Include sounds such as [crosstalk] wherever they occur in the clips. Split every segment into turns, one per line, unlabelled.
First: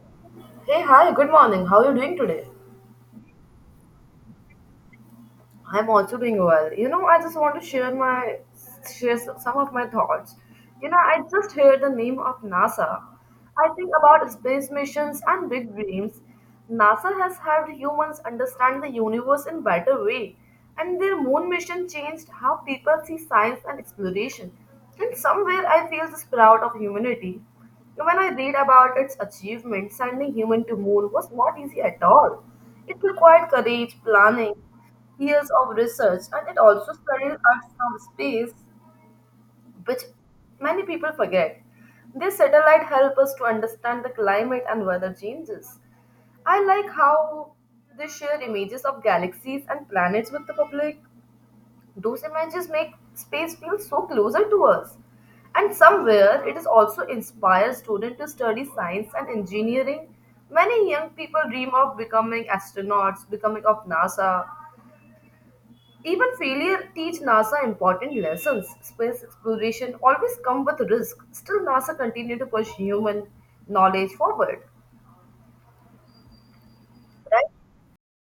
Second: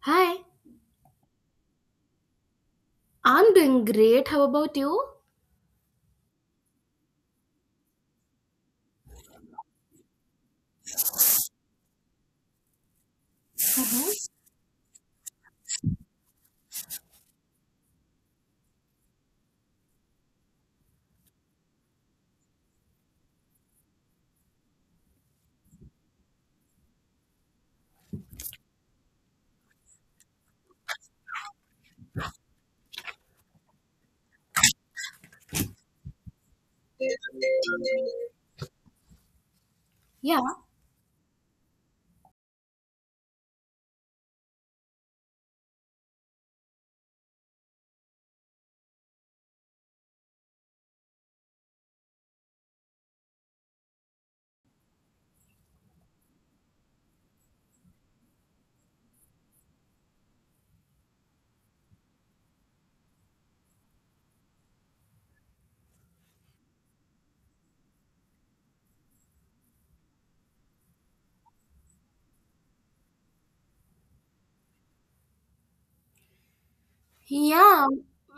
Hi,
Hey, hi, good morning. How are you doing today?
I'm doing great. How about you?
I'm also doing well. You know, I just want to share some of my thoughts. You know, I just heard the name of NASA. I think about
Mhm.
space missions and big dreams. NASA has helped humans understand the universe in better way, and their moon mission changed how people see science and exploration. In somewhere, I feel this proud of humanity. When I read about its achievement, sending human to moon was not easy at all. It required courage, planning, years of research and it also studies Earth from space, which
Yeah.
many people forget. This satellite helps us to understand the climate and weather changes. I like how they share images of galaxies and planets with the public. Those images make space feel so closer to us. And somewhere it is also inspires students to study science and engineering. Many young people dream of becoming astronauts, becoming of NASA, even failure teach NASA important lessons. Space exploration always come with risk. Still, NASA continue to push human knowledge forward. Right?
Yeah.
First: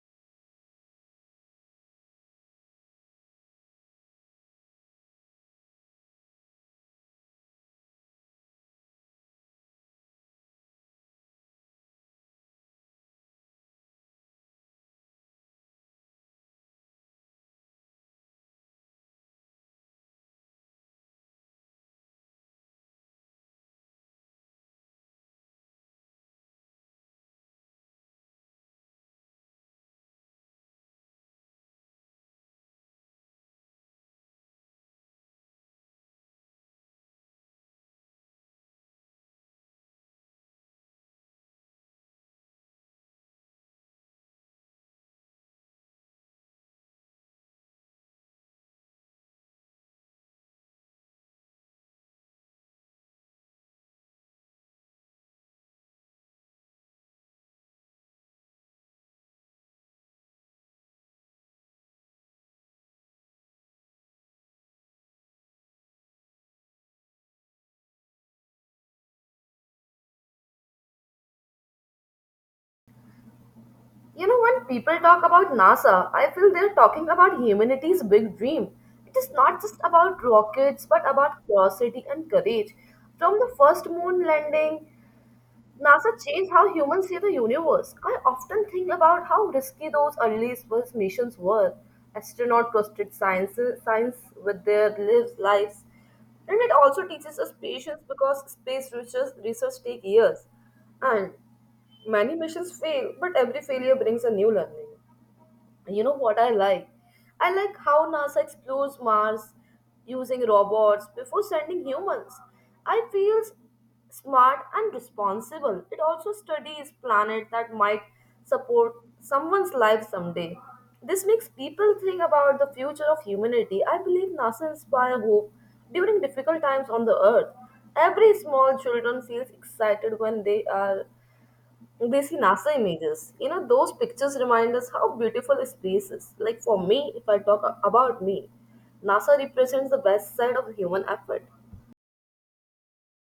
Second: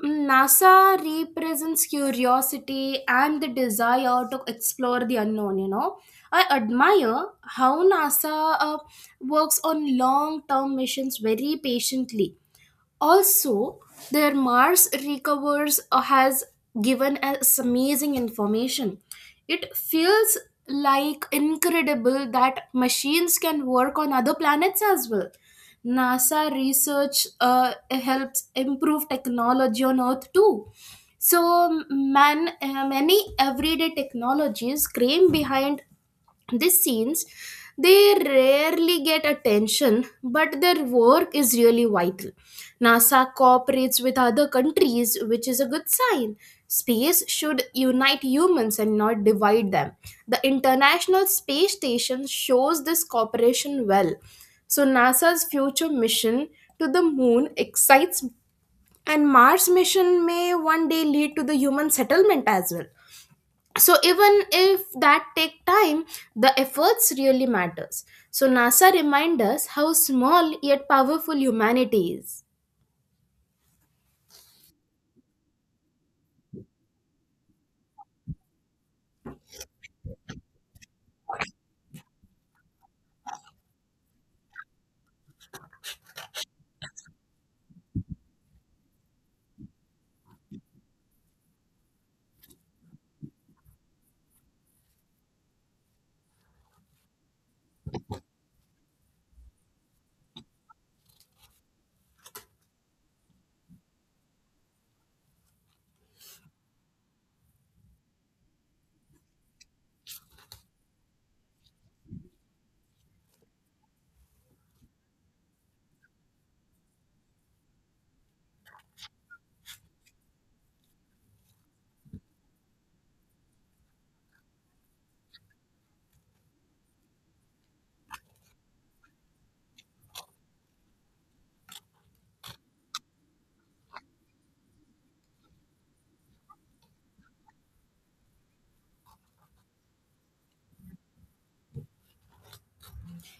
NASA represents curiosity and the desire to explore the unknown. I admire how NASA uh, works on long term missions very patiently. Also, their Mars recovers has given us amazing information. It feels like incredible that machines can work on other planets as well. NASA research helps improve technology on Earth too. So, many everyday technologies came behind these scenes, they rarely get attention, but their work is really vital. NASA cooperates with other countries, which is a good sign. Space should unite humans and not divide them. The International Space Station shows this cooperation well. So, NASA's future mission to the moon excites, and Mars mission may one day lead to the human settlement as well. So even if that take time, the efforts really matters. So NASA reminds us how small yet powerful humanity is.
You know, when people talk about NASA, I feel they're talking about humanity's big dream. It is not just about rockets, but about curiosity and courage. From the first moon landing NASA changed how humans see the universe. I often think about how risky those early space missions were. Astronauts trusted science with their lives. And it also teaches us patience because space research takes years. And many missions fail, but every failure brings a new learning. You know what I like? I like how NASA explores Mars using robots before sending humans. I feel smart and responsible. It also studies planets that might support someone's life someday. This makes people think about the future of humanity. I believe NASA inspires hope during difficult times on the earth. Every small children feels excited when they see NASA images. You know, those pictures remind us how beautiful space is. Like for me, if I talk about me, NASA represents the best side of human effort.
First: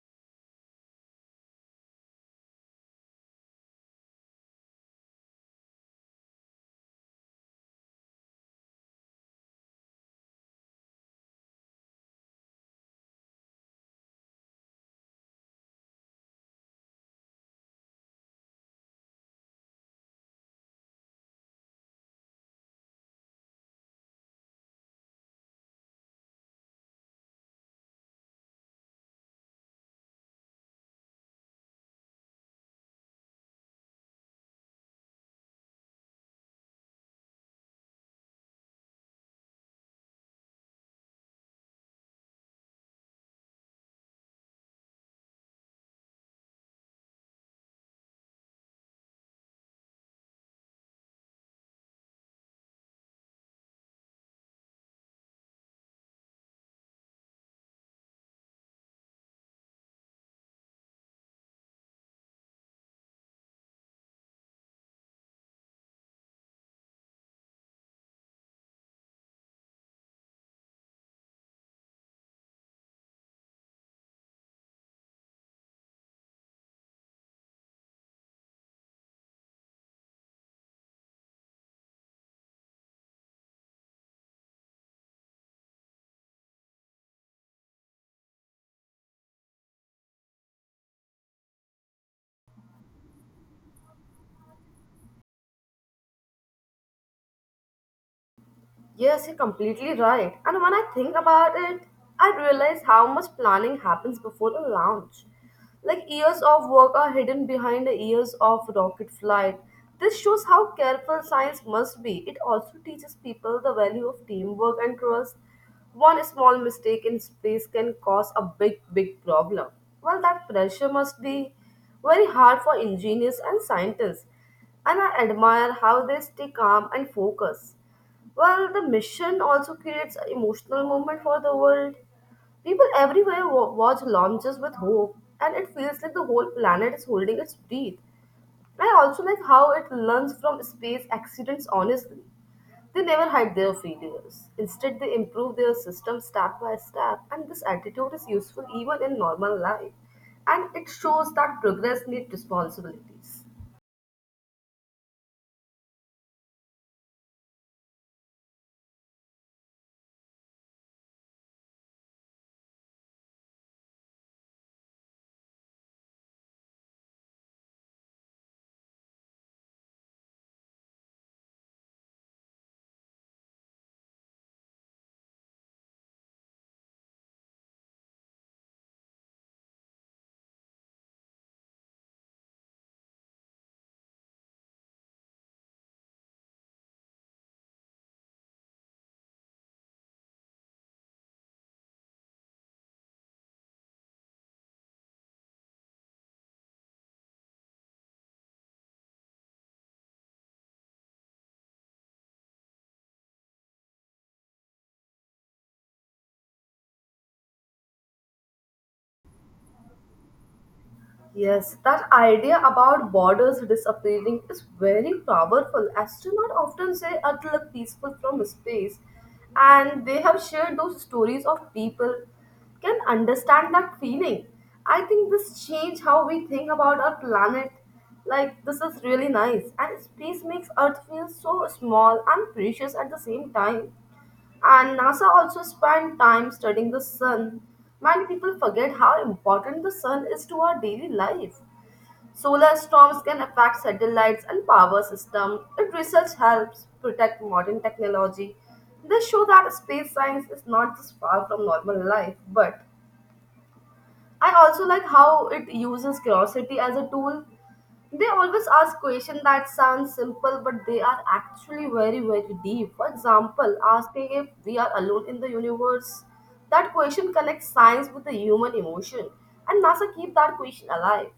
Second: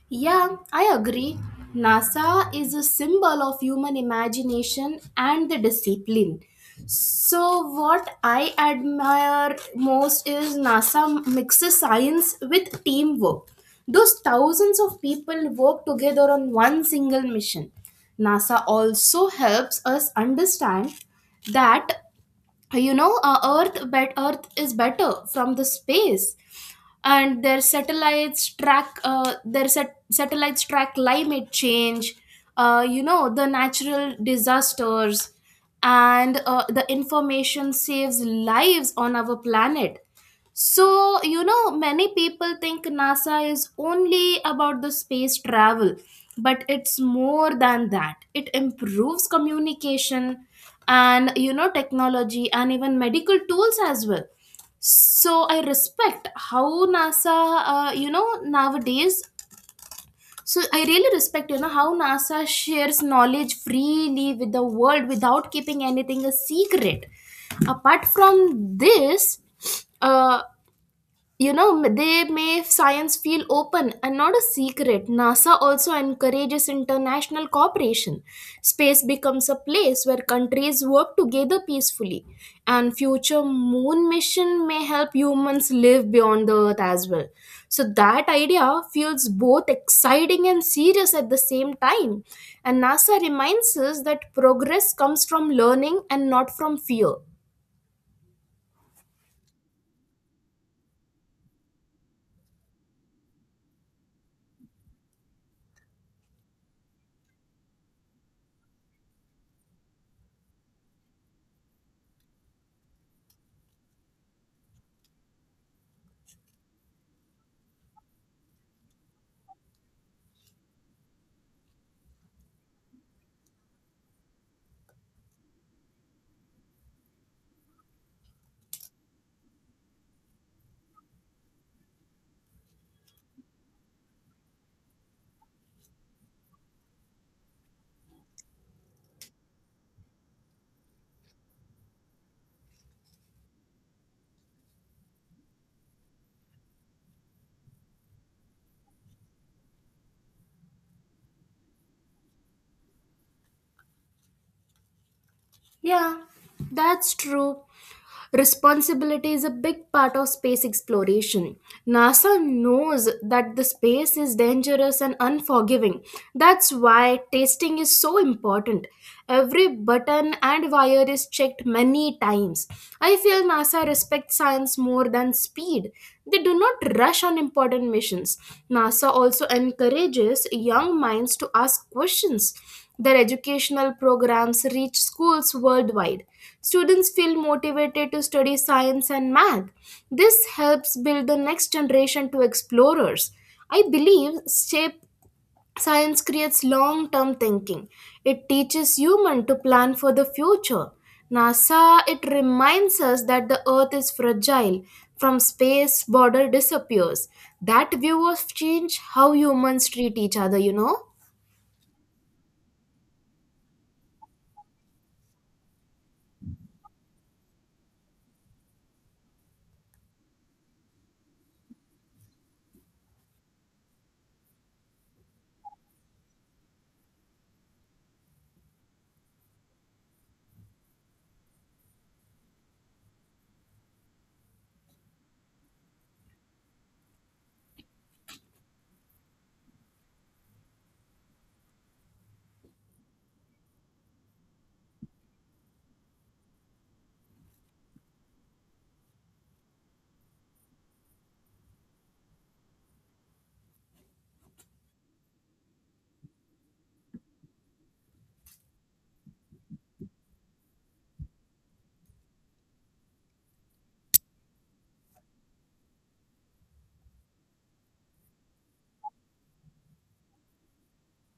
Yeah, I agree. NASA is a symbol of human imagination and the discipline. So, what I admire most is NASA mixes science with teamwork. Those thousands of people work together on one single mission. NASA also helps us understand that Earth is better from the space, and their satellites track satellites track climate change, the natural disasters, and the information saves lives on our planet. So many people think NASA is only about the space travel, but it's more than that. It improves communication and technology and even medical tools as well. So I respect how nasa you know nowadays so I really respect how NASA shares knowledge freely with the world without keeping anything a secret. Apart from this, uh, you know they make science feel open and not a secret. NASA also encourages international cooperation. Space becomes a place where countries work together peacefully, and future moon mission may help humans live beyond the earth as well. So that idea feels both exciting and serious at the same time, and NASA reminds us that progress comes from learning and not from fear.
Yes, you're completely right. And when I think about it, I realize how much planning happens before the launch. Like years of work are hidden behind the years of rocket flight. This shows how careful science must be. It also teaches people the value of teamwork and trust. One small mistake in space can cause a big, big problem. Well, that pressure must be very hard for engineers and scientists, and I admire how they stay calm and focused. Well, the mission also creates an emotional moment for the world. People everywhere watch launches with hope, and it feels like the whole planet is holding its breath. I also like how it learns from space accidents honestly. They never hide their failures. Instead, they improve their system step by step, and this attitude is useful even in normal life. And it shows that progress needs responsibilities.
Yeah, that's true. Responsibility is a big part of space exploration. NASA knows that the space is dangerous and unforgiving. That's why testing is so important. Every button and wire is checked many times. I feel NASA respects science more than speed. They do not rush on important missions. NASA also encourages young minds to ask questions. Their educational programs reach schools worldwide. Students feel motivated to study science and math. This helps build the next generation to explorers. I believe shape science creates long term thinking. It teaches humans to plan for the future. NASA, it reminds us that the earth is fragile. From space, border disappears. That view of change how humans treat each other, you know?
Yes, that idea about borders disappearing is very powerful. Astronauts often say Earth looked peaceful from space, and they have shared those stories of people can understand that feeling. I think this change how we think about our planet. Like this is really nice, and space makes Earth feel so small and precious at the same time. And NASA also spent time studying the sun. Many people forget how important the sun is to our daily life. Solar storms can affect satellites and power systems. Its research helps protect modern technology. This shows that space science is not just far from normal life, but I also like how it uses curiosity as a tool. They always ask questions that sound simple, but they are actually very, very deep. For example, asking if we are alone in the universe. That question connects science with the human emotion, and NASA keep that question alive.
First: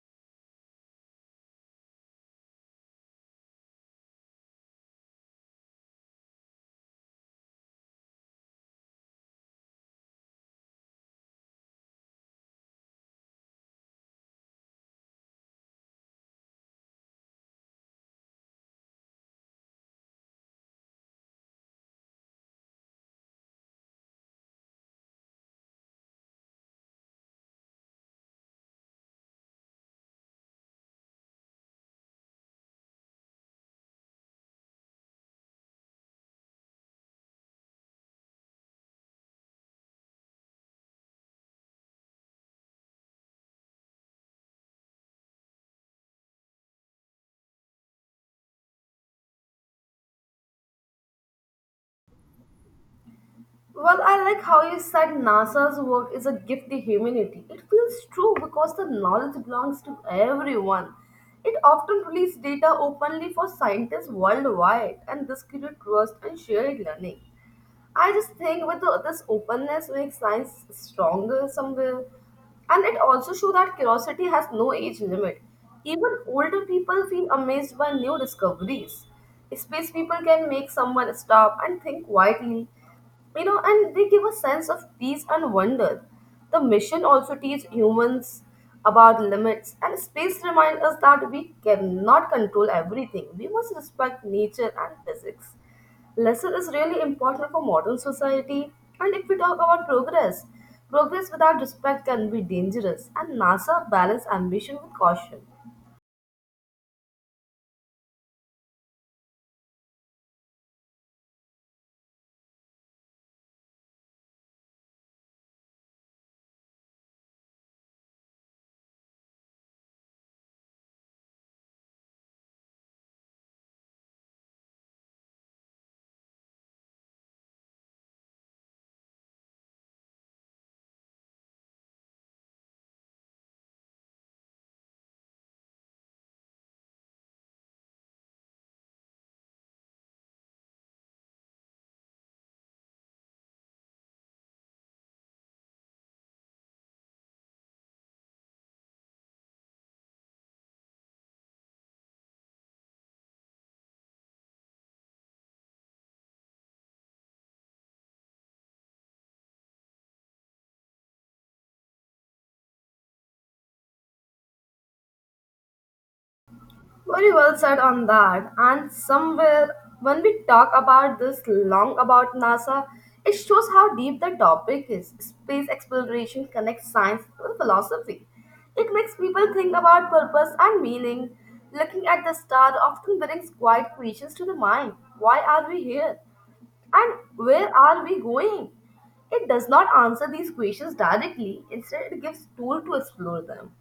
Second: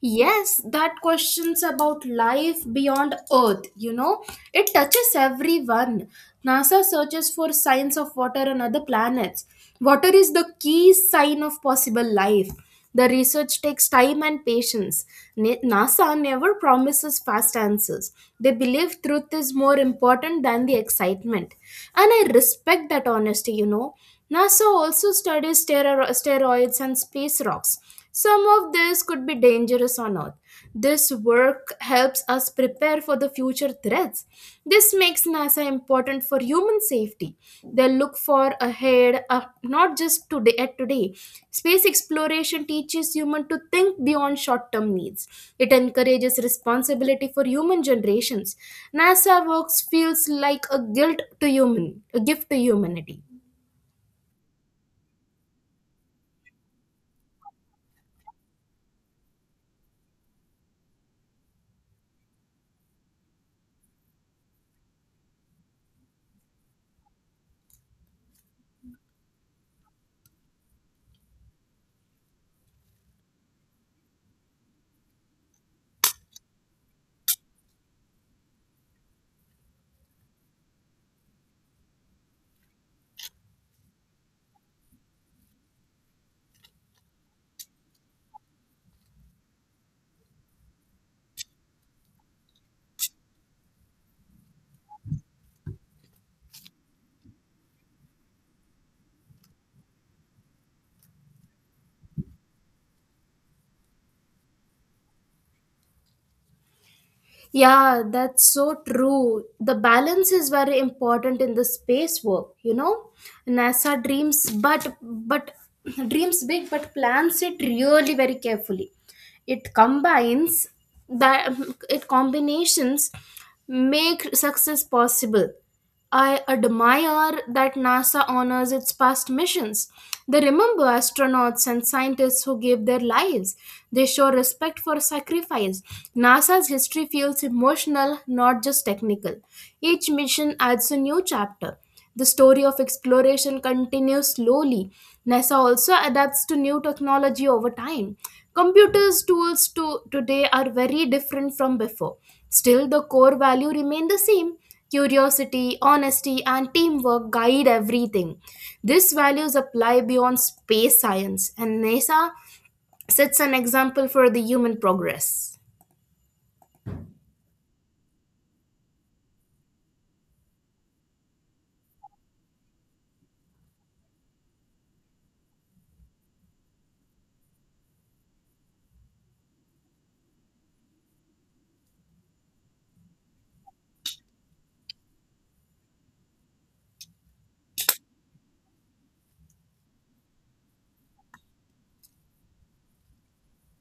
Yes, that question's about life beyond Earth, you know? It touches everyone. NASA searches for signs of water on other planets. Water is the key sign of possible life. The research takes time and patience. NASA never promises fast answers. They believe truth is more important than the excitement. And I respect that honesty, you know? NASA also studies steroids and space rocks. Some of this could be dangerous on Earth. This work helps us prepare for the future threats. This makes NASA important for human safety. They look for ahead, not just today at today. Space exploration teaches human to think beyond short-term needs. It encourages responsibility for human generations. NASA works feels like a guilt to human, a gift to humanity.
Well, I like how you said NASA's work is a gift to humanity. It feels true because the knowledge belongs to everyone. It often releases data openly for scientists worldwide, and this creates trust and shared learning. I just think with the, this openness makes science stronger somewhere. And it also shows that curiosity has no age limit. Even older people feel amazed by new discoveries. Space people can make someone stop and think quietly, you know, and they give a sense of peace and wonder. The mission also teaches humans about limits, and space reminds us that we cannot control everything. We must respect nature and physics. Lesson is really important for modern society. And if we talk about progress without respect can be dangerous, and NASA balance ambition with caution.
Yeah, that's so true. The balance is very important in the space work, you know. NASA dreams but [clears throat] dreams big but plans it really very carefully. It combines that it combinations make success possible. I admire that NASA honors its past missions. They remember astronauts and scientists who gave their lives. They show respect for sacrifice. NASA's history feels emotional, not just technical. Each mission adds a new chapter. The story of exploration continues slowly. NASA also adapts to new technology over time. Computers tools to today are very different from before. Still the core value remain the same. Curiosity, honesty and teamwork guide everything. These values apply beyond space science, and NASA sets an example for the human progress.
Very well said on that. And somewhere, when we talk about this long about NASA, it shows how deep the topic is. Space exploration connects science with philosophy. It makes people think about purpose and meaning. Looking at the star often brings quiet questions to the mind. Why are we here? And where are we going? It does not answer these questions directly, instead, it gives tool to explore them.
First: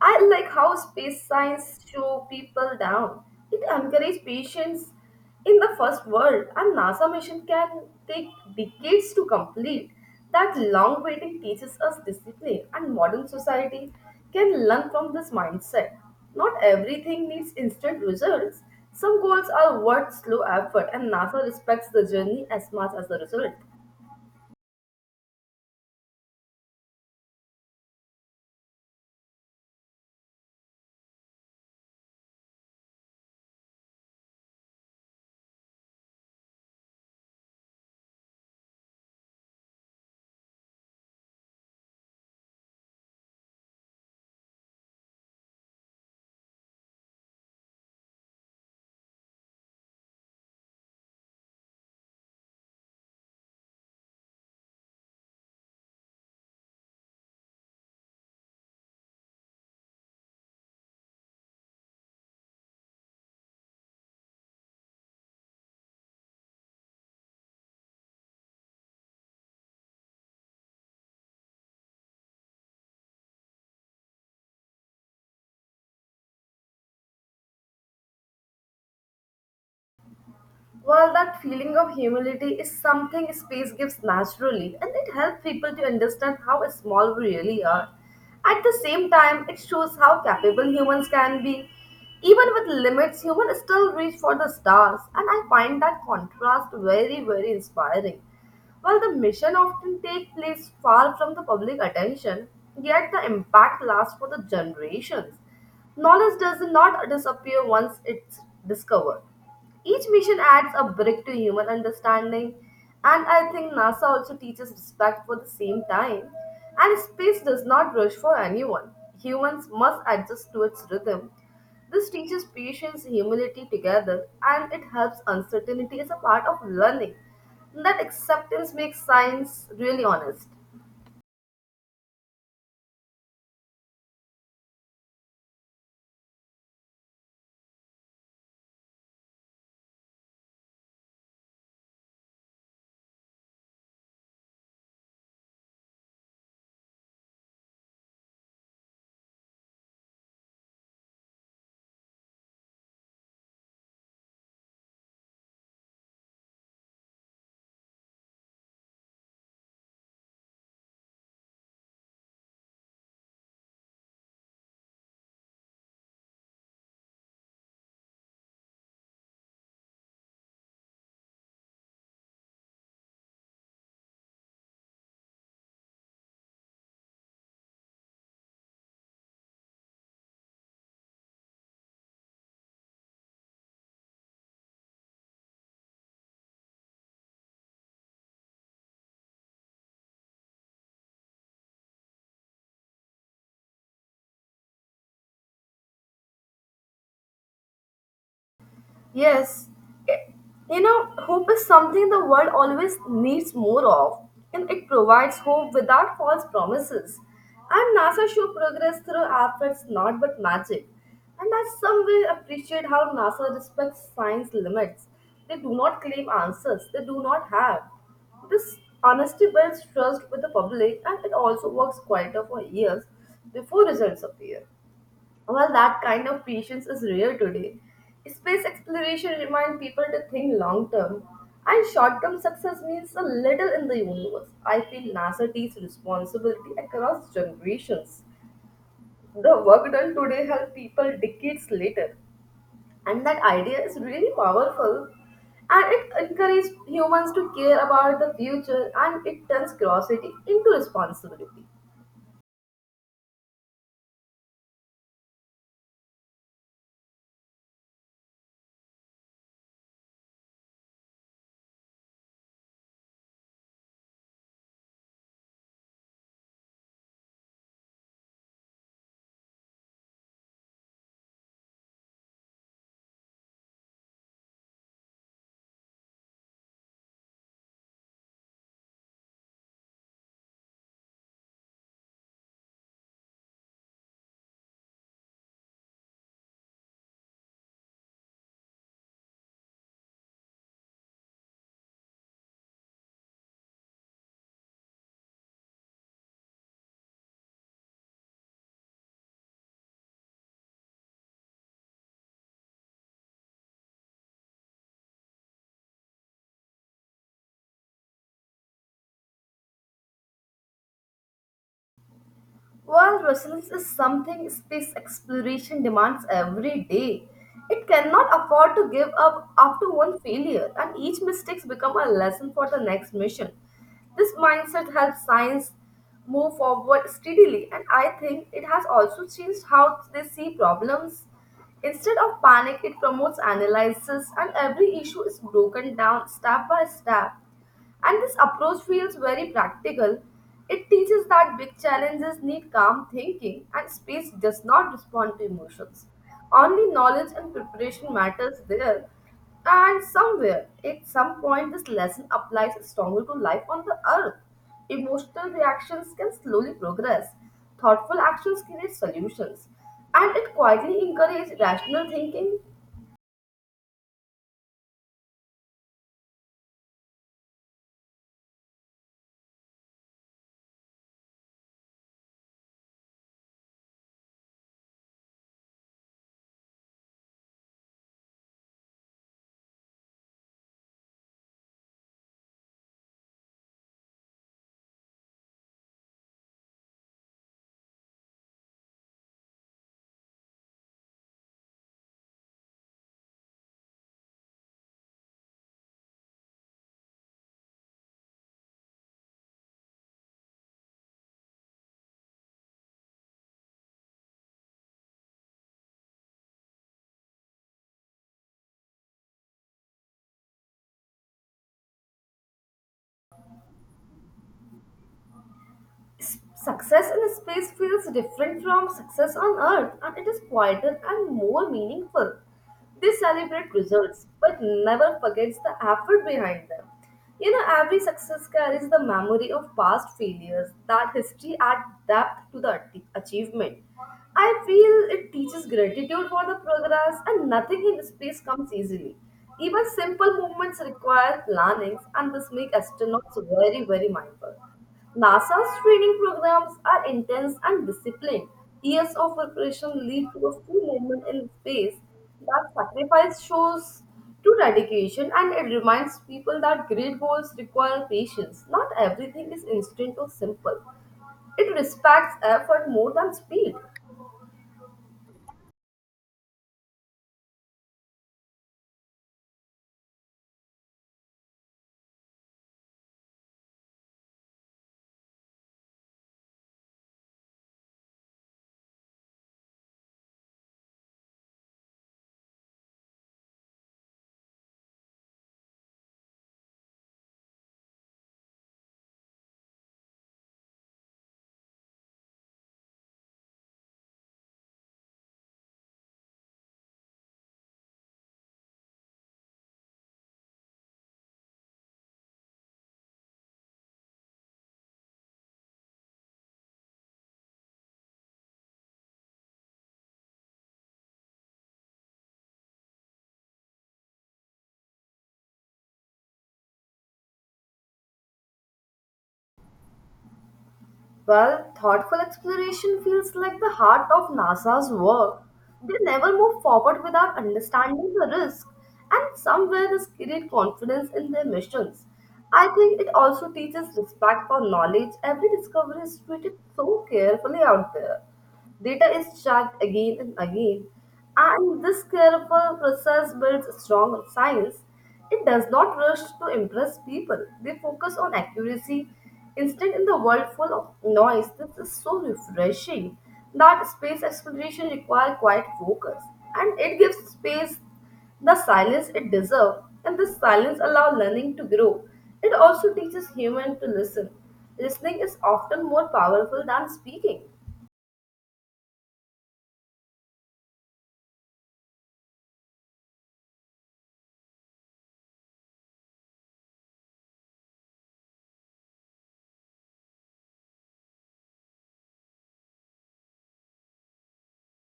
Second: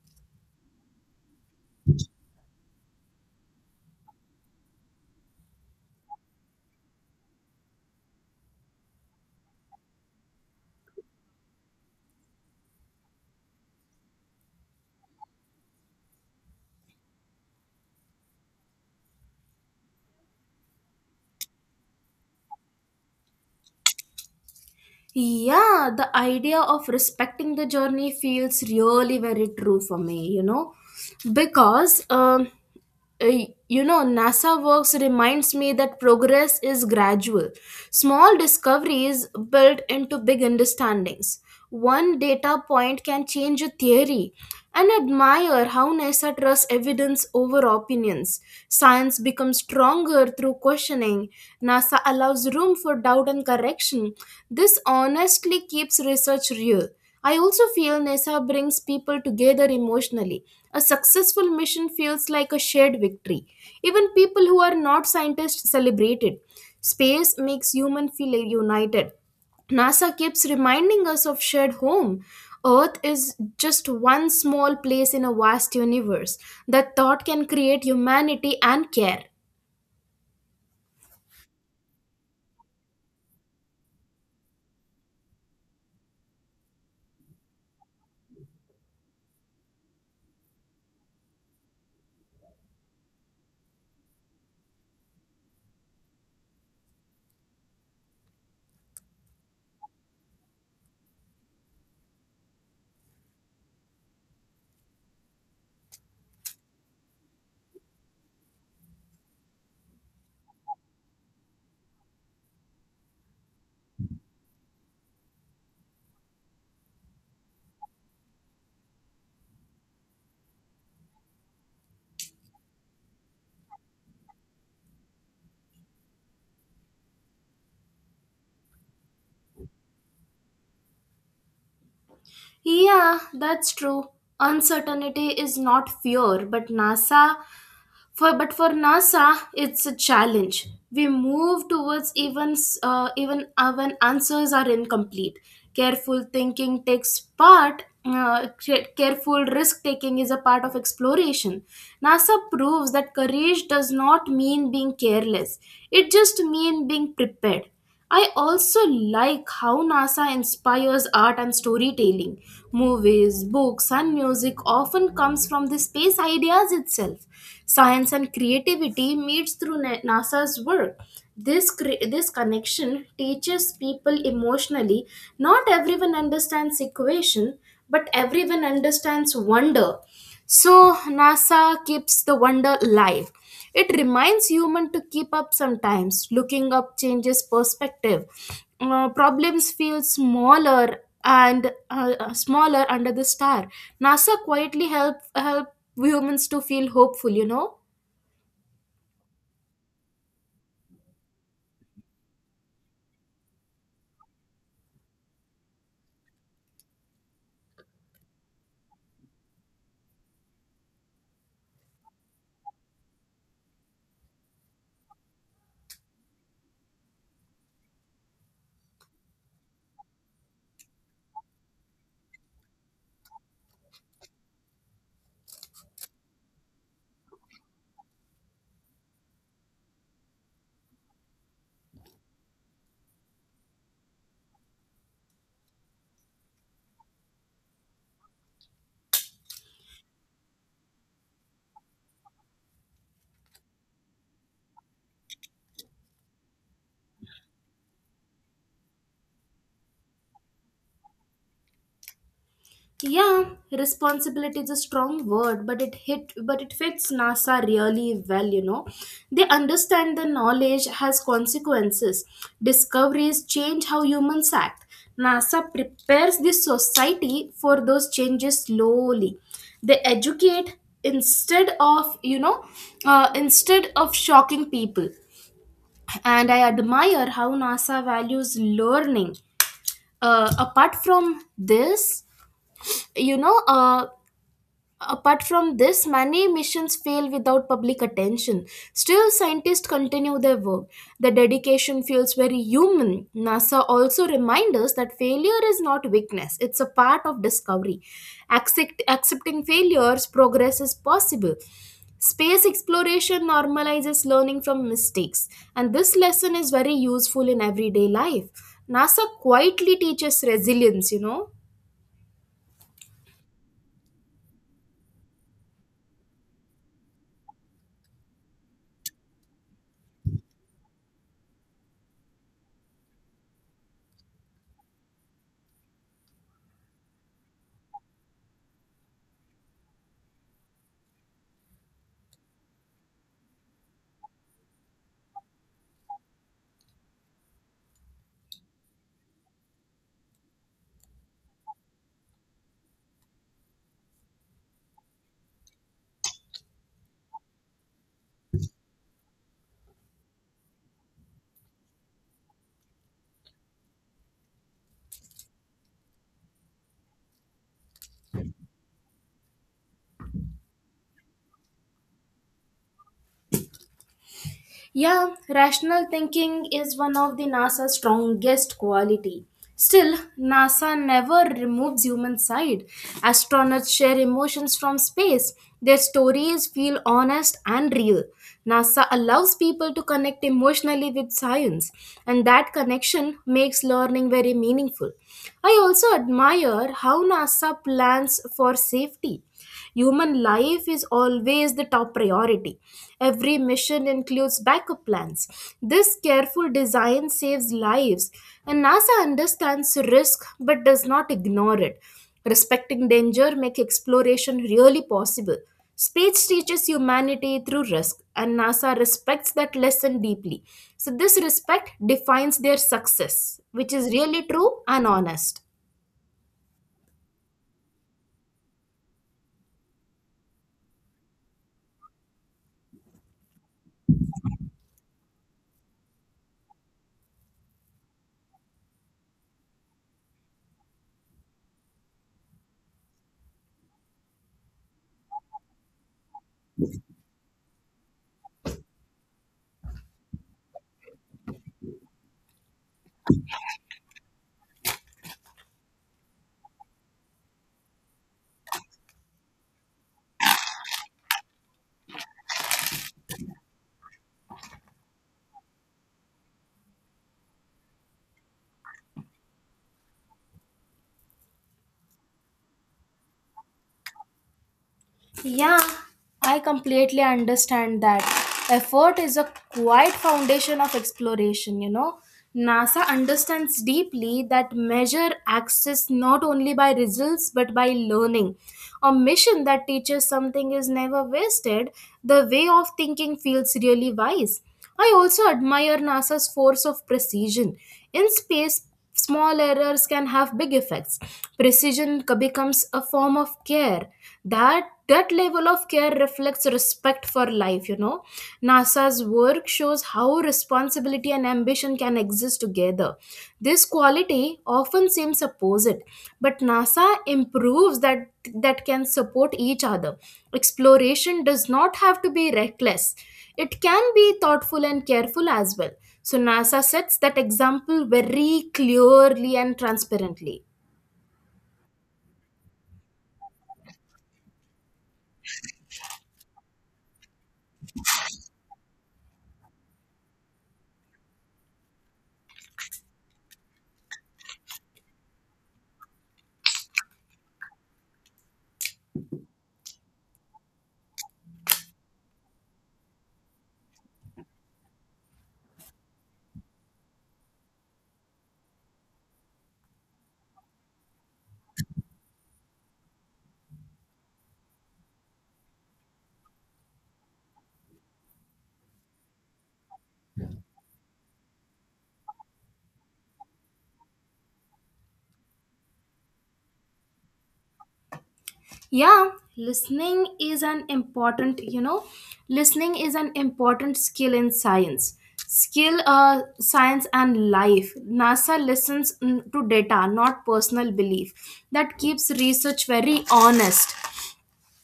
I like how space science show people down. It encourages patience in the first world, and NASA mission can take decades to complete. That long waiting teaches us discipline, and modern society can learn from this mindset. Not everything needs instant results. Some goals are worth slow effort, and NASA respects the journey as much as the result.
Yeah, the idea of respecting the journey feels really very true for me, you know, because uh, NASA works reminds me that progress is gradual. Small discoveries build into big understandings. One data point can change a theory, and admire how NASA trusts evidence over opinions. Science becomes stronger through questioning. NASA allows room for doubt and correction. This honestly keeps research real. I also feel NASA brings people together emotionally. A successful mission feels like a shared victory. Even people who are not scientists celebrate it. Space makes humans feel united. NASA keeps reminding us of shared home. Earth is just one small place in a vast universe. That thought can create humanity and care.
Well, that feeling of humility is something space gives naturally, and it helps people to understand how small we really are. At the same time, it shows how capable humans can be. Even with limits, humans still reach for the stars, and I find that contrast very, very inspiring. While the mission often take place far from the public attention, yet the impact lasts for the generations. Knowledge does not disappear once it's discovered. Each mission adds a brick to human understanding, and I think NASA also teaches respect for the same time. And space does not rush for anyone. Humans must adjust to its rhythm. This teaches patience, humility together, and it helps uncertainty as a part of learning. That acceptance makes science really honest.
Yeah, that's true. Uncertainty is not fear, but NASA. For NASA, it's a challenge. We move towards even s- even when answers are incomplete. Careful thinking takes part. Careful risk taking is a part of exploration. NASA proves that courage does not mean being careless. It just means being prepared. I also like how NASA inspires art and storytelling. Movies, books, and music often comes from the space ideas itself. Science and creativity meets through NASA's work. This connection teaches people emotionally. Not everyone understands equation, but everyone understands wonder. So NASA keeps the wonder alive. It reminds human to keep up sometimes. Looking up changes perspective. Problems feel smaller and smaller under the star. NASA quietly help humans to feel hopeful. You know.
Yes, it- you know, hope is something the world always needs more of, and it provides hope without false promises. And NASA show progress through efforts, not but magic. And I somewhere appreciate how NASA respects science limits. They do not claim answers they do not have. This honesty builds trust with the public, and it also works quieter for years before results appear. Well, that kind of patience is rare today. Space exploration reminds people to think long term, and short term success means a little in the universe. I feel NASA takes responsibility across generations. The work done today helps people decades later, and that idea is really powerful. And it encourages humans to care about the future and it turns curiosity into responsibility.
Yeah, responsibility is a strong word, but it hit but it fits NASA really well, you know. They understand the knowledge has consequences. Discoveries change how humans act. NASA prepares the society for those changes slowly. They educate instead of, you know, instead of shocking people. And I admire how NASA values learning. Uh, apart from this, you know, uh, Apart from this, many missions fail without public attention. Still, scientists continue their work. The dedication feels very human. NASA also reminds us that failure is not weakness, it's a part of discovery. Accepting failures, progress is possible. Space exploration normalizes learning from mistakes, and this lesson is very useful in everyday life. NASA quietly teaches resilience, you know.
While resilience is something space exploration demands every day, it cannot afford to give up after one failure, and each mistake becomes a lesson for the next mission. This mindset helps science move forward steadily, and I think it has also changed how they see problems. Instead of panic, it promotes analysis, and every issue is broken down step by step. And this approach feels very practical. It teaches that big challenges need calm thinking and space does not respond to emotions. Only knowledge and preparation matters there. And somewhere, at some point, this lesson applies stronger to life on the earth. Emotional reactions can slowly progress. Thoughtful actions create solutions. And it quietly encourages rational thinking.
Yeah, rational thinking is one of the NASA's strongest quality. Still, NASA never removes human side. Astronauts share emotions from space. Their stories feel honest and real. NASA allows people to connect emotionally with science, and that connection makes learning very meaningful. I also admire how NASA plans for safety. Human life is always the top priority. Every mission includes backup plans. This careful design saves lives, and NASA understands risk but does not ignore it. Respecting danger makes exploration really possible. Space teaches humanity through risk, and NASA respects that lesson deeply. So, this respect defines their success, which is really true and honest.
Success in space feels different from success on Earth, and it is quieter and more meaningful. They celebrate results, but never forgets the effort behind them. You know, every success carries the memory of past failures. That history adds depth to the achievement. I feel it teaches gratitude for the progress, and nothing in space comes easily. Even simple movements require plannings, and this makes astronauts very, very mindful. NASA's training programs are intense and disciplined. Years of preparation lead to a full movement in space. That sacrifice shows true dedication and it reminds people that great goals require patience. Not everything is instant or simple. It respects effort more than speed.
Yeah, I completely understand that. Effort is a quiet foundation of exploration, you know. NASA understands deeply that measure access not only by results but by learning. A mission that teaches something is never wasted. The way of thinking feels really wise. I also admire NASA's force of precision. In space, small errors can have big effects. Becomes a form of care. That level of care reflects respect for life, you know. NASA's work shows how responsibility and ambition can exist together. This quality often seems opposite, but NASA improves that that can support each other. Exploration does not have to be reckless. It can be thoughtful and careful as well. So NASA sets that example very clearly and transparently.
Well, thoughtful exploration feels like the heart of NASA's work. They never move forward without understanding the risk, and somewhere this creates confidence in their missions. I think it also teaches respect for knowledge. Every discovery is treated so carefully out there. Data is checked again and again, and this careful process builds strong science. It does not rush to impress people. They focus on accuracy instead, in the world full of noise, this is so refreshing that space exploration requires quiet focus and it gives space the silence it deserves, and this silence allows learning to grow. It also teaches human to listen. Listening is often more powerful than speaking.
Yeah, listening is an important you know listening is an important skill in science, skill science and life. NASA listens, to data not personal belief. That keeps research very honest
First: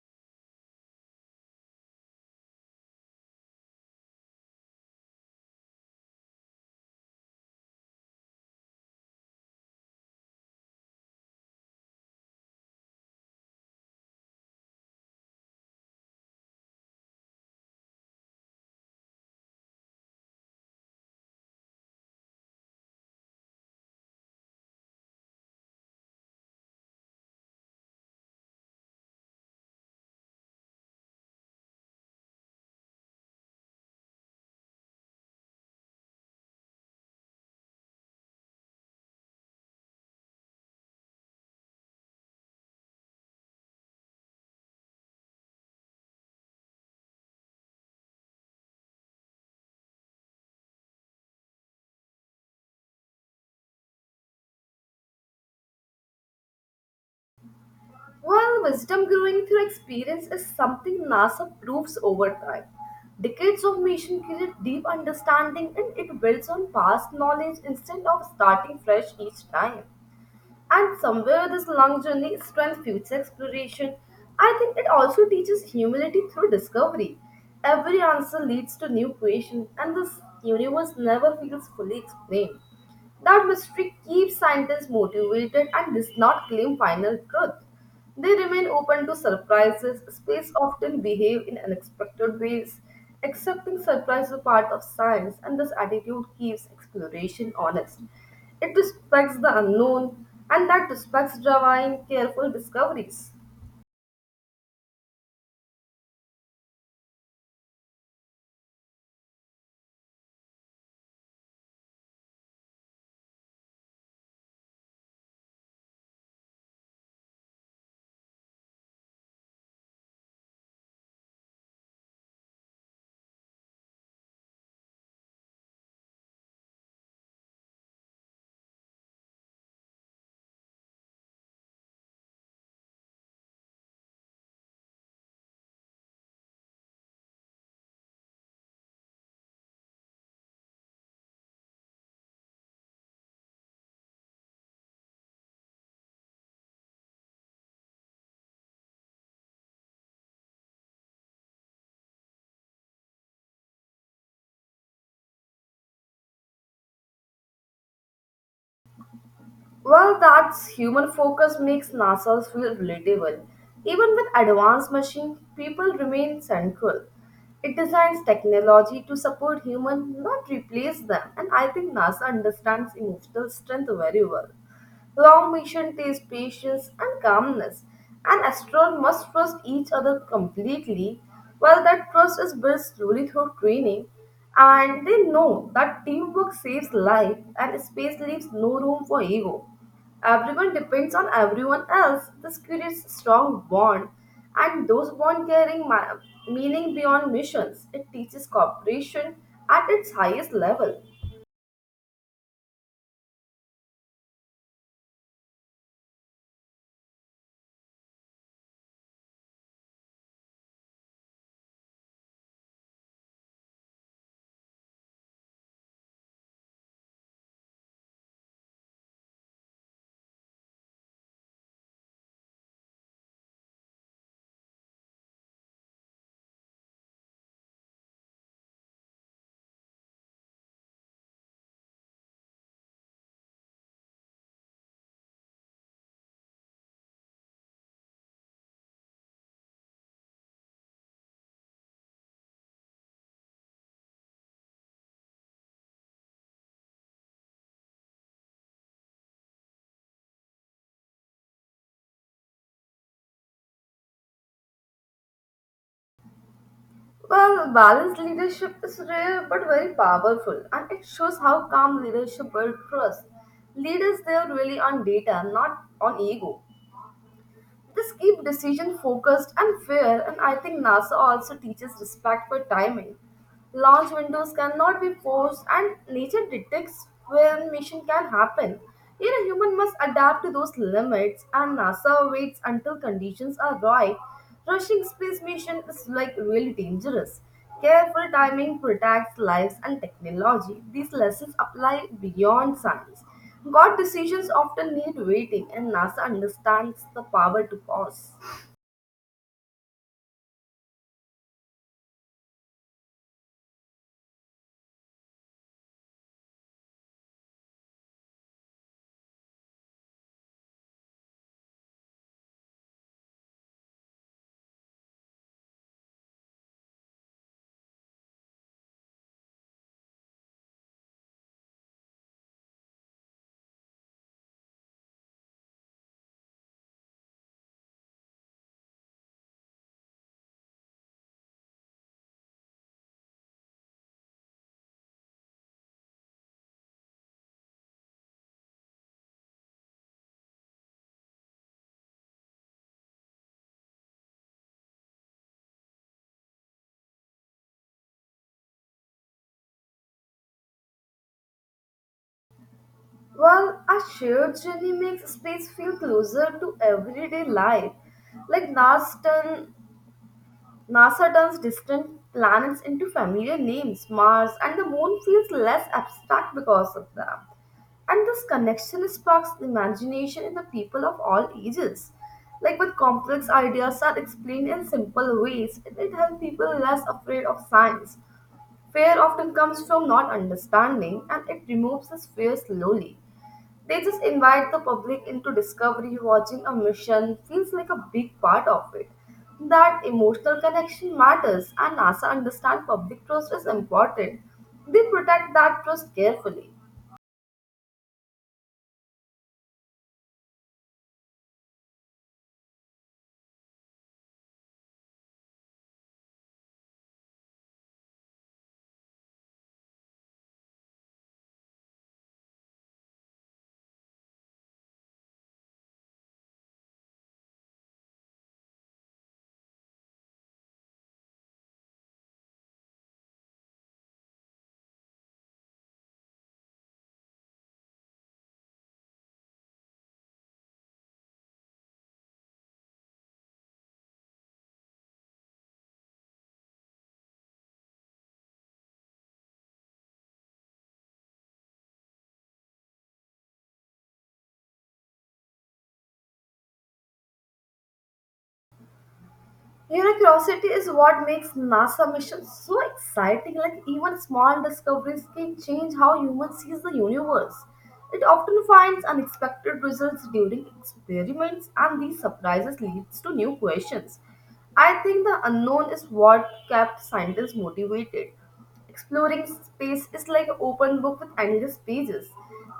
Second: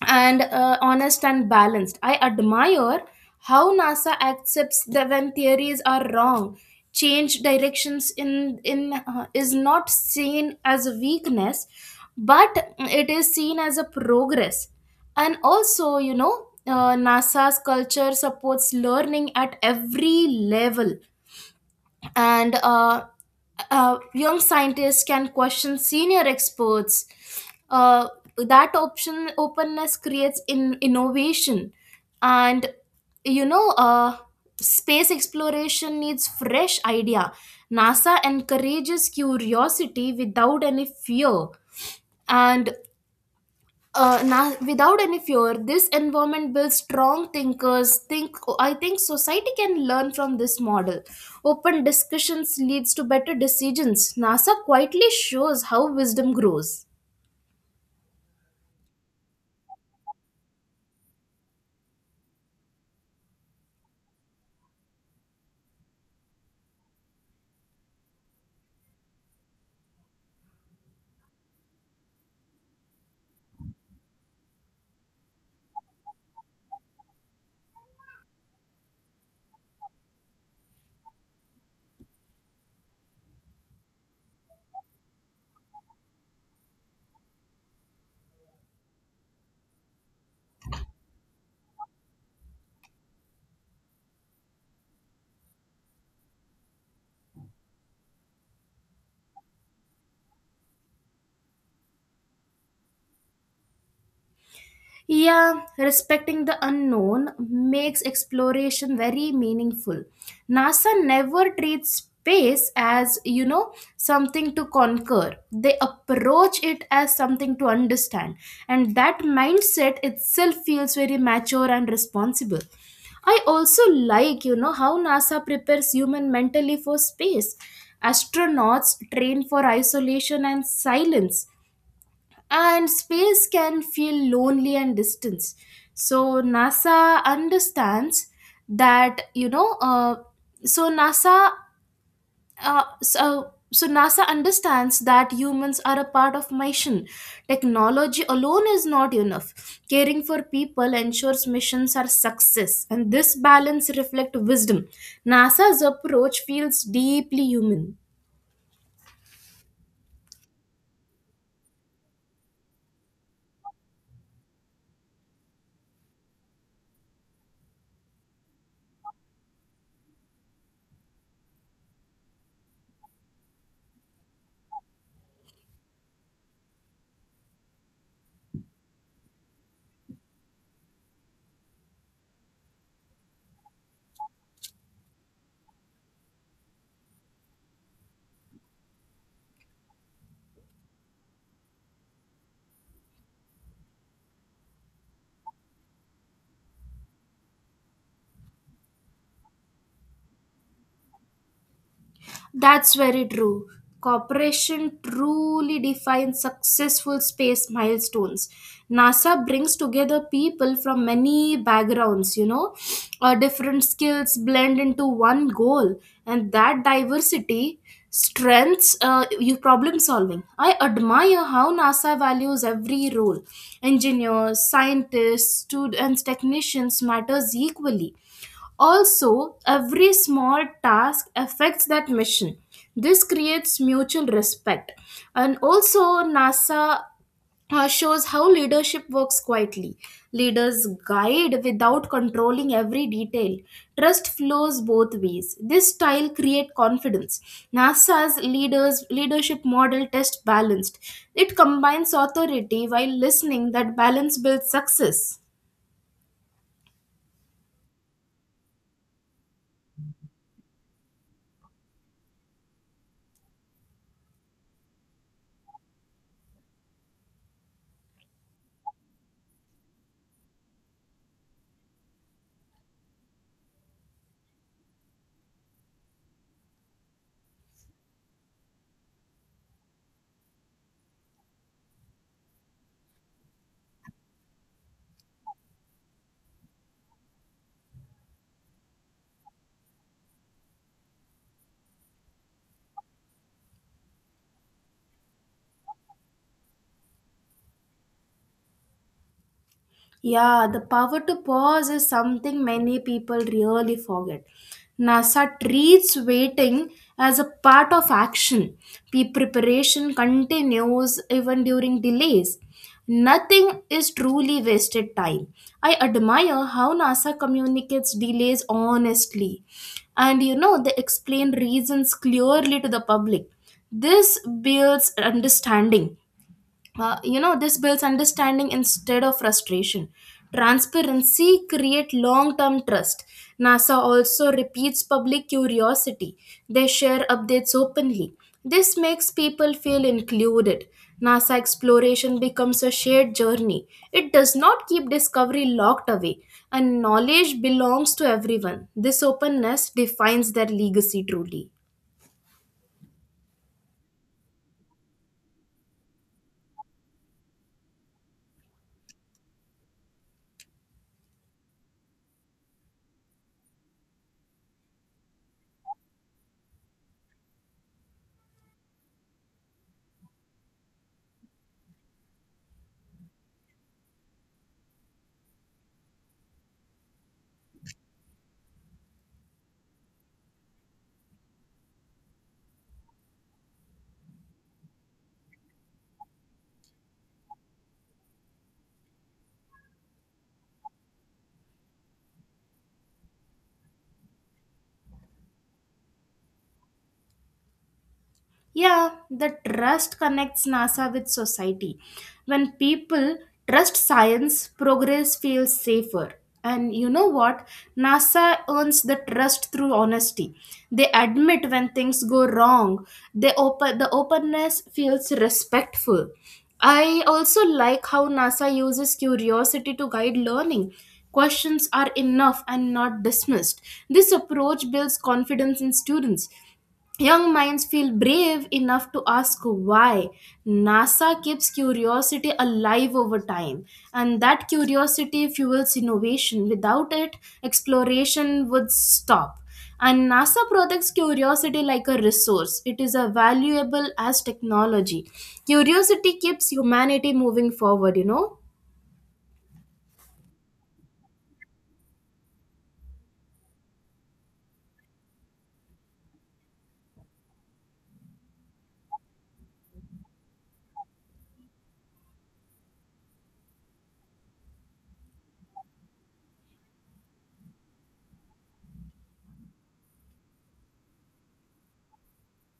and balanced. I admire how NASA accepts that when theories are wrong, change directions in is not seen as a weakness, but it is seen as a progress. And also, NASA's culture supports learning at every level, and young scientists can question senior experts. Uh, that option openness creates in innovation, and you know, uh, space exploration needs fresh idea. NASA encourages curiosity without any fear, and without any fear this environment builds strong thinkers. Think I think society can learn from this model. Open discussions leads to better decisions. NASA quietly shows how wisdom grows.
Well, wisdom growing through experience is something NASA proves over time. Decades of mission create deep understanding and it builds on past knowledge instead of starting fresh each time. And somewhere this long journey strengthens future exploration. I think it also teaches humility through discovery. Every answer leads to new creation, and this universe never feels fully explained. That mystery keeps scientists motivated and does not claim final truth. They remain open to surprises. Space often behave in unexpected ways. Accepting surprise is a part of science, and this attitude keeps exploration honest. It respects the unknown, and that respects divine, careful discoveries.
Yeah, respecting the unknown makes exploration very meaningful. NASA never treats space as, you know, something to conquer. They approach it as something to understand. And that mindset itself feels very mature and responsible. I also like, you know, how NASA prepares human mentally for space. Astronauts train for isolation and silence, and space can feel lonely and distant, so NASA understands that so NASA, so NASA understands that humans are a part of mission. Technology alone is not enough. Caring for people ensures missions are success, and this balance reflects wisdom. NASA's approach feels deeply human.
Well, that's human focus makes NASA feel relatable. Even with advanced machines, people remain central. It designs technology to support humans, not replace them, and I think NASA understands emotional strength very well. Long mission teaches patience and calmness, and astronaut must trust each other completely. While that trust is built slowly through training, and they know that teamwork saves life and space leaves no room for ego. Everyone depends on everyone else. This creates strong bond, and those bond carrying meaning beyond missions. It teaches cooperation at its highest level.
That's very true. Cooperation truly defines successful space milestones. NASA brings together people from many backgrounds, you know, different skills blend into one goal, and that diversity strengths you problem solving. I admire how NASA values every role. Engineers, scientists, students, technicians matters equally. Also, every small task affects that mission. This creates mutual respect. And also, NASA shows how leadership works quietly. Leaders guide without controlling every detail. Trust flows both ways. This style creates confidence. NASA's leadership model test balanced. It combines authority while listening. That balance builds success.
Well, balanced leadership is rare but very powerful, and it shows how calm leadership builds trust. Leaders they are really on data, not on ego. This keeps decision focused and fair, and I think NASA also teaches respect for timing. Launch windows cannot be forced, and nature detects when mission can happen. Yet a human must adapt to those limits, and NASA waits until conditions are right. Rushing space mission is like really dangerous. Careful timing protects lives and technology. These lessons apply beyond science. God decisions often need waiting, and NASA understands the power to pause.
Yeah, the power to pause is something many people really forget. NASA treats waiting as a part of action. Preparation continues even during delays. Nothing is truly wasted time. I admire how NASA communicates delays honestly. And you know, they explain reasons clearly to the public. This builds understanding this builds understanding instead of frustration. Transparency create long-term trust. NASA also repeats public curiosity. They share updates openly. This makes people feel included. NASA exploration becomes a shared journey. It does not keep discovery locked away, and knowledge belongs to everyone. This openness defines their legacy truly.
Well, a shared journey makes space feel closer to everyday life. Like NASA, turn, NASA turns distant planets into familiar names, Mars, and the moon feels less abstract because of them. And this connection sparks imagination in the people of all ages. Like when complex ideas are explained in simple ways, it helps people less afraid of science. Fear often comes from not understanding and it removes this fear slowly. They just invite the public into discovery, watching a mission feels like a big part of it. That emotional connection matters and NASA understands public trust is important. They protect that trust carefully.
Yeah, the trust connects NASA with society. When people trust science, progress feels safer. And you know what? NASA earns the trust through honesty. They admit when things go wrong. They open the openness feels respectful. I also like how NASA uses curiosity to guide learning. Questions are enough and not dismissed. This approach builds confidence in students. Young minds feel brave enough to ask why. NASA keeps curiosity alive over time, and that curiosity fuels innovation. Without it, exploration would stop. And NASA protects curiosity like a resource, it is as valuable as technology. Curiosity keeps humanity moving forward, you know.
You know, curiosity is what makes NASA missions so exciting. Like, even small discoveries can change how humans sees the universe. It often finds unexpected results during experiments, and these surprises leads to new questions. I think the unknown is what kept scientists motivated. Exploring space is like an open book with endless pages.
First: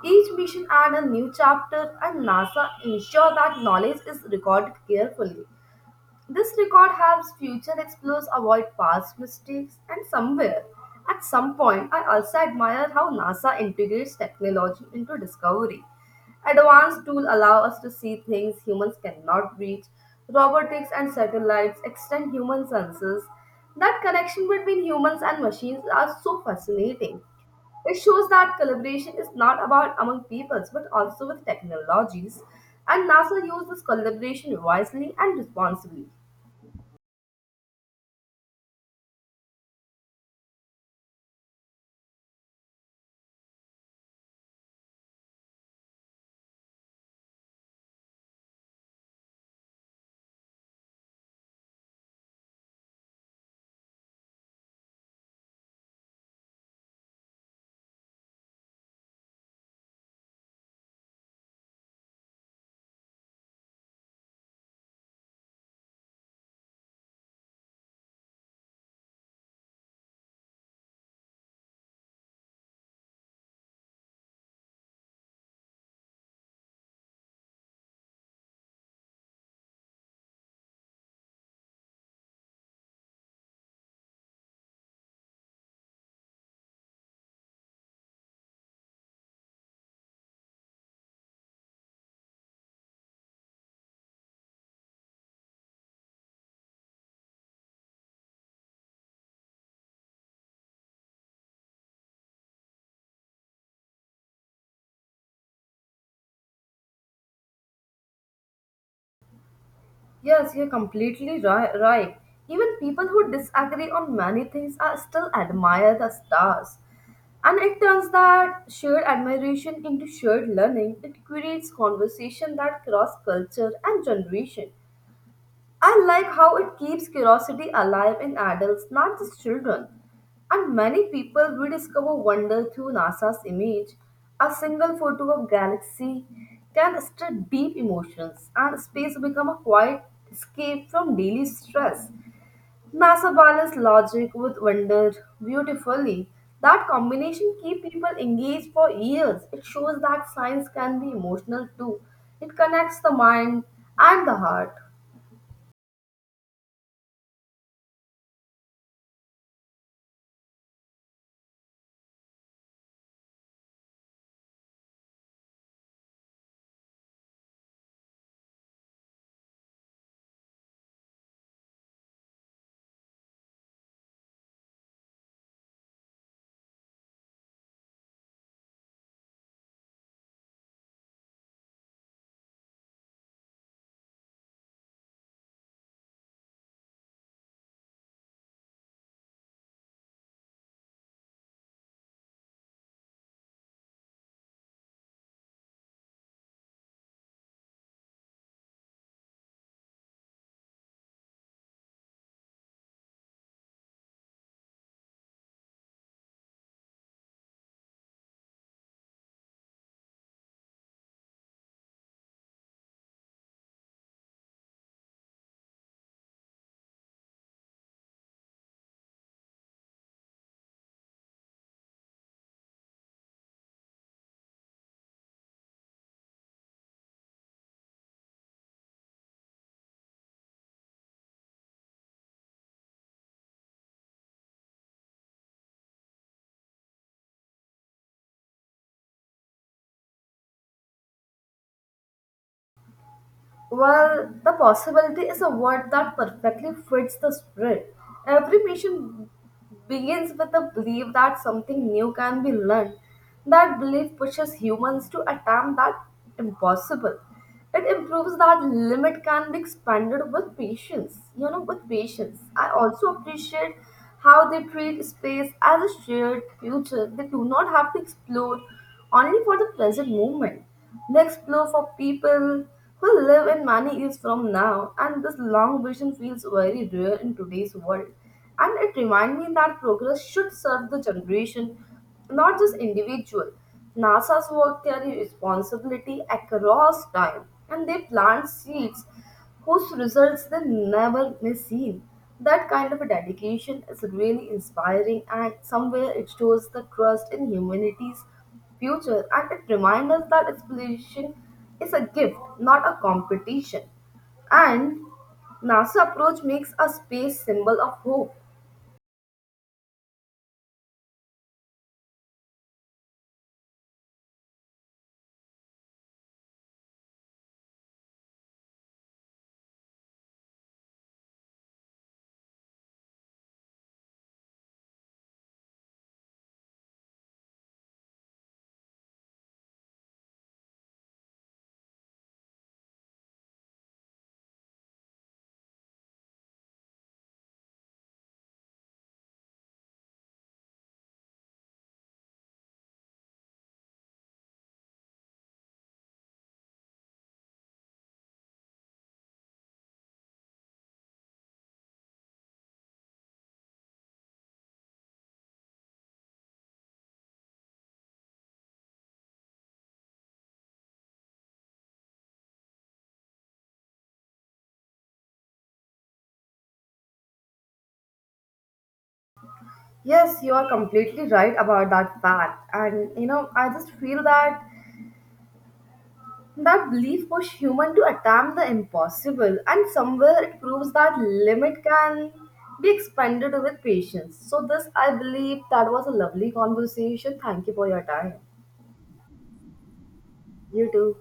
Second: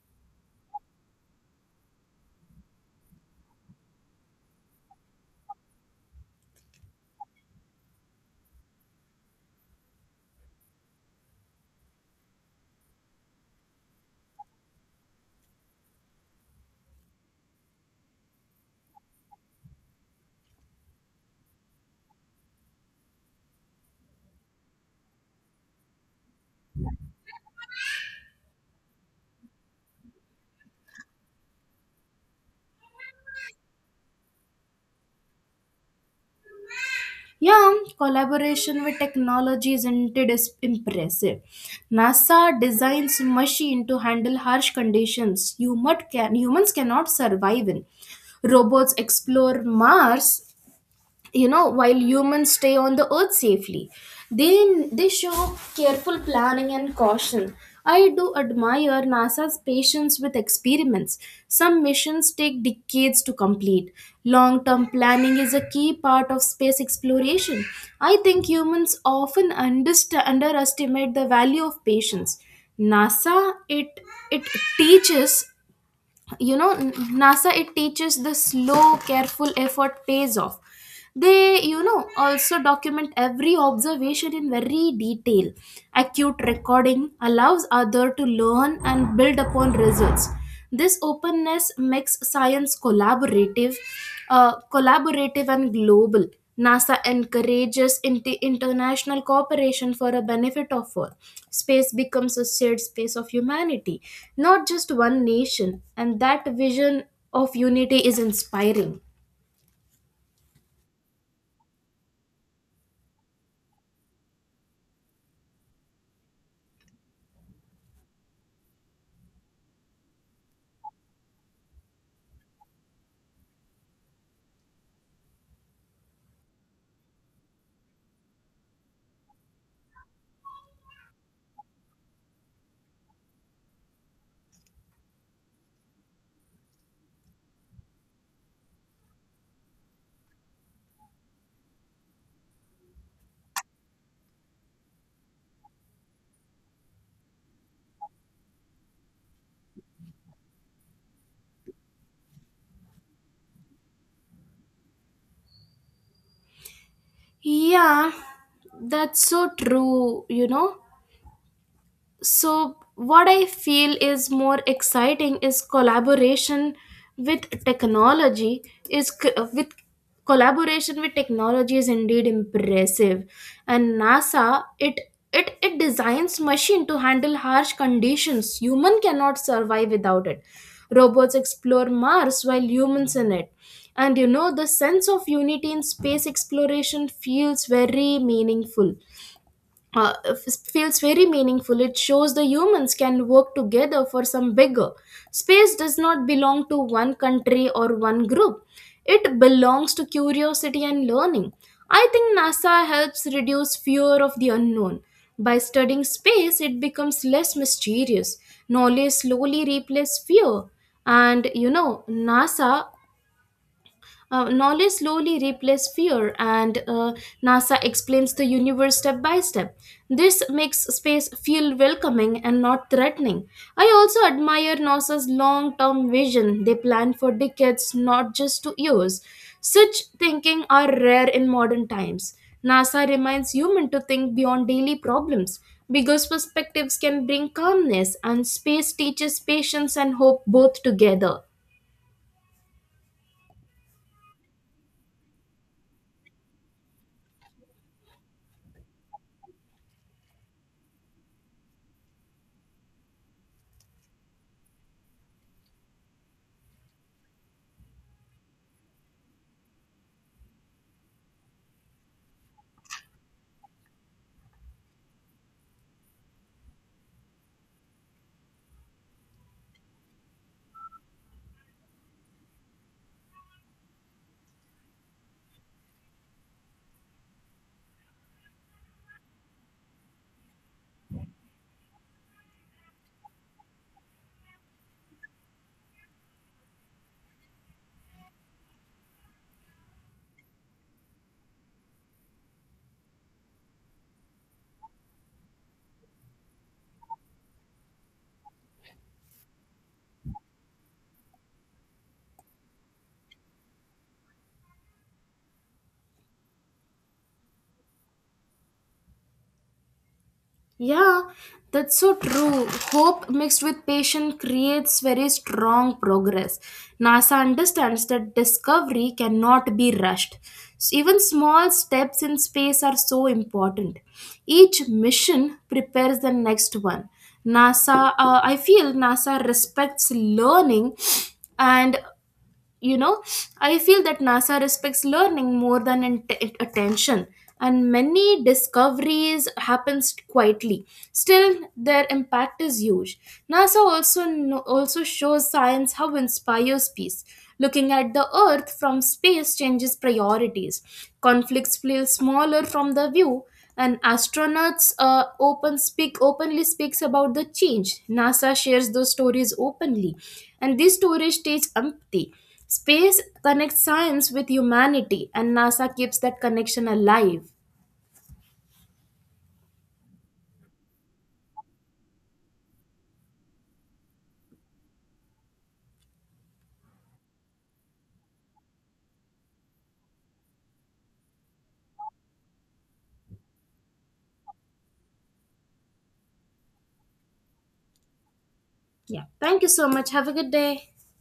Each mission adds a new chapter, and NASA ensure that knowledge is recorded carefully. This record helps future explorers avoid past mistakes, and somewhere, at some point, I also admire how NASA integrates technology into discovery. Advanced tools allow us to see things humans cannot reach. Robotics and satellites extend human senses. That connection between humans and machines are so fascinating. It shows that collaboration is not about among peoples but also with technologies, and NASA used this collaboration wisely and responsibly.
Yeah, collaboration with technology is indeed is impressive. NASA designs machine to handle harsh conditions humans cannot survive in. Robots explore Mars, you know, while humans stay on the earth safely. They show careful planning and caution. I do admire NASA's patience with experiments. Some missions take decades to complete. Long term planning is a key part of space exploration. I think humans often underestimate the value of patience. Nasa it it teaches you know N- nasa it teaches the slow careful effort pays off. They, you know, also document every observation in very detail. Acute recording allows other to learn and build upon results. This openness makes science collaborative, collaborative and global. NASA encourages international cooperation for a benefit of all. Space becomes a shared space of humanity, not just one nation, and that vision of unity is inspiring.
Yes, you're completely right. Even people who disagree on many things are still admire the stars. And it turns that shared admiration into shared learning. It creates conversation that cross culture and generation. I like how it keeps curiosity alive in adults, not just children. And many people rediscover wonder through NASA's image. A single photo of galaxy can stir deep emotions, and space become a quiet escape from daily stress. NASA balances logic with wonder beautifully. That combination keeps people engaged for years. It shows that science can be emotional too. It connects the mind and the heart.
Yeah, that's so true, you know. So what I feel is more exciting is with technology is c- uh, with collaboration with technology is indeed impressive. And NASA, it designs machine to handle harsh conditions human cannot survive without it. Robots explore Mars while humans in it. And you know, the sense of unity in space exploration feels very feels very meaningful. It shows the humans can work together for some bigger. Space does not belong to one country or one group, it belongs to curiosity and learning. I think NASA helps reduce fear of the unknown. By studying space, it becomes less mysterious. Knowledge slowly replaces fear. And you know, NASA Knowledge slowly replaces fear, and NASA explains the universe step by step. This makes space feel welcoming and not threatening. I also admire NASA's long term vision. They plan for decades, not just to years. Such thinking are rare in modern times. NASA reminds humans to think beyond daily problems. Because perspectives can bring calmness, and space teaches patience and hope both together.
Well, the possibility is a word that perfectly fits the spirit. Every mission begins with the belief that something new can be learned. That belief pushes humans to attempt that impossible. It improves that limit can be expanded with patience. You know, with patience. I also appreciate how they treat space as a shared future. They do not have to explore only for the present moment. They explore for people we live in many years from now, and this long vision feels very rare in today's world. And it reminds me that progress should serve the generation, not just individual. NASA's work carries responsibility across time, and they plant seeds whose results they never may seen. That kind of a dedication is really inspiring, and somewhere it shows the trust in humanity's future and it reminds us that exploration is a gift, not a competition. And NASA approach makes a space symbol of hope.
Yeah, that's so true. Hope mixed with patience creates very strong progress. NASA understands that discovery cannot be rushed. So even small steps in space are so important. Each mission prepares the next one. NASA, I feel NASA respects learning and you know I feel that nasa respects learning more than attention. And many discoveries happens quietly, still their impact is huge. NASA also shows science how inspires peace. Looking at the earth from space changes priorities. Conflicts feel smaller from the view. And astronauts, openly speaks about the change. NASA shares those stories openly, and these stories teach empathy. Space connects science with humanity, and NASA keeps that connection alive.
Yes, you are completely right about that fact. And you know, I just feel that that belief push human to attempt the impossible and somewhere it proves that limit can be expanded with patience. So this I believe that was a lovely conversation. Thank you for your time.
Yeah. Thank you so much. Have a good
You
day.
too.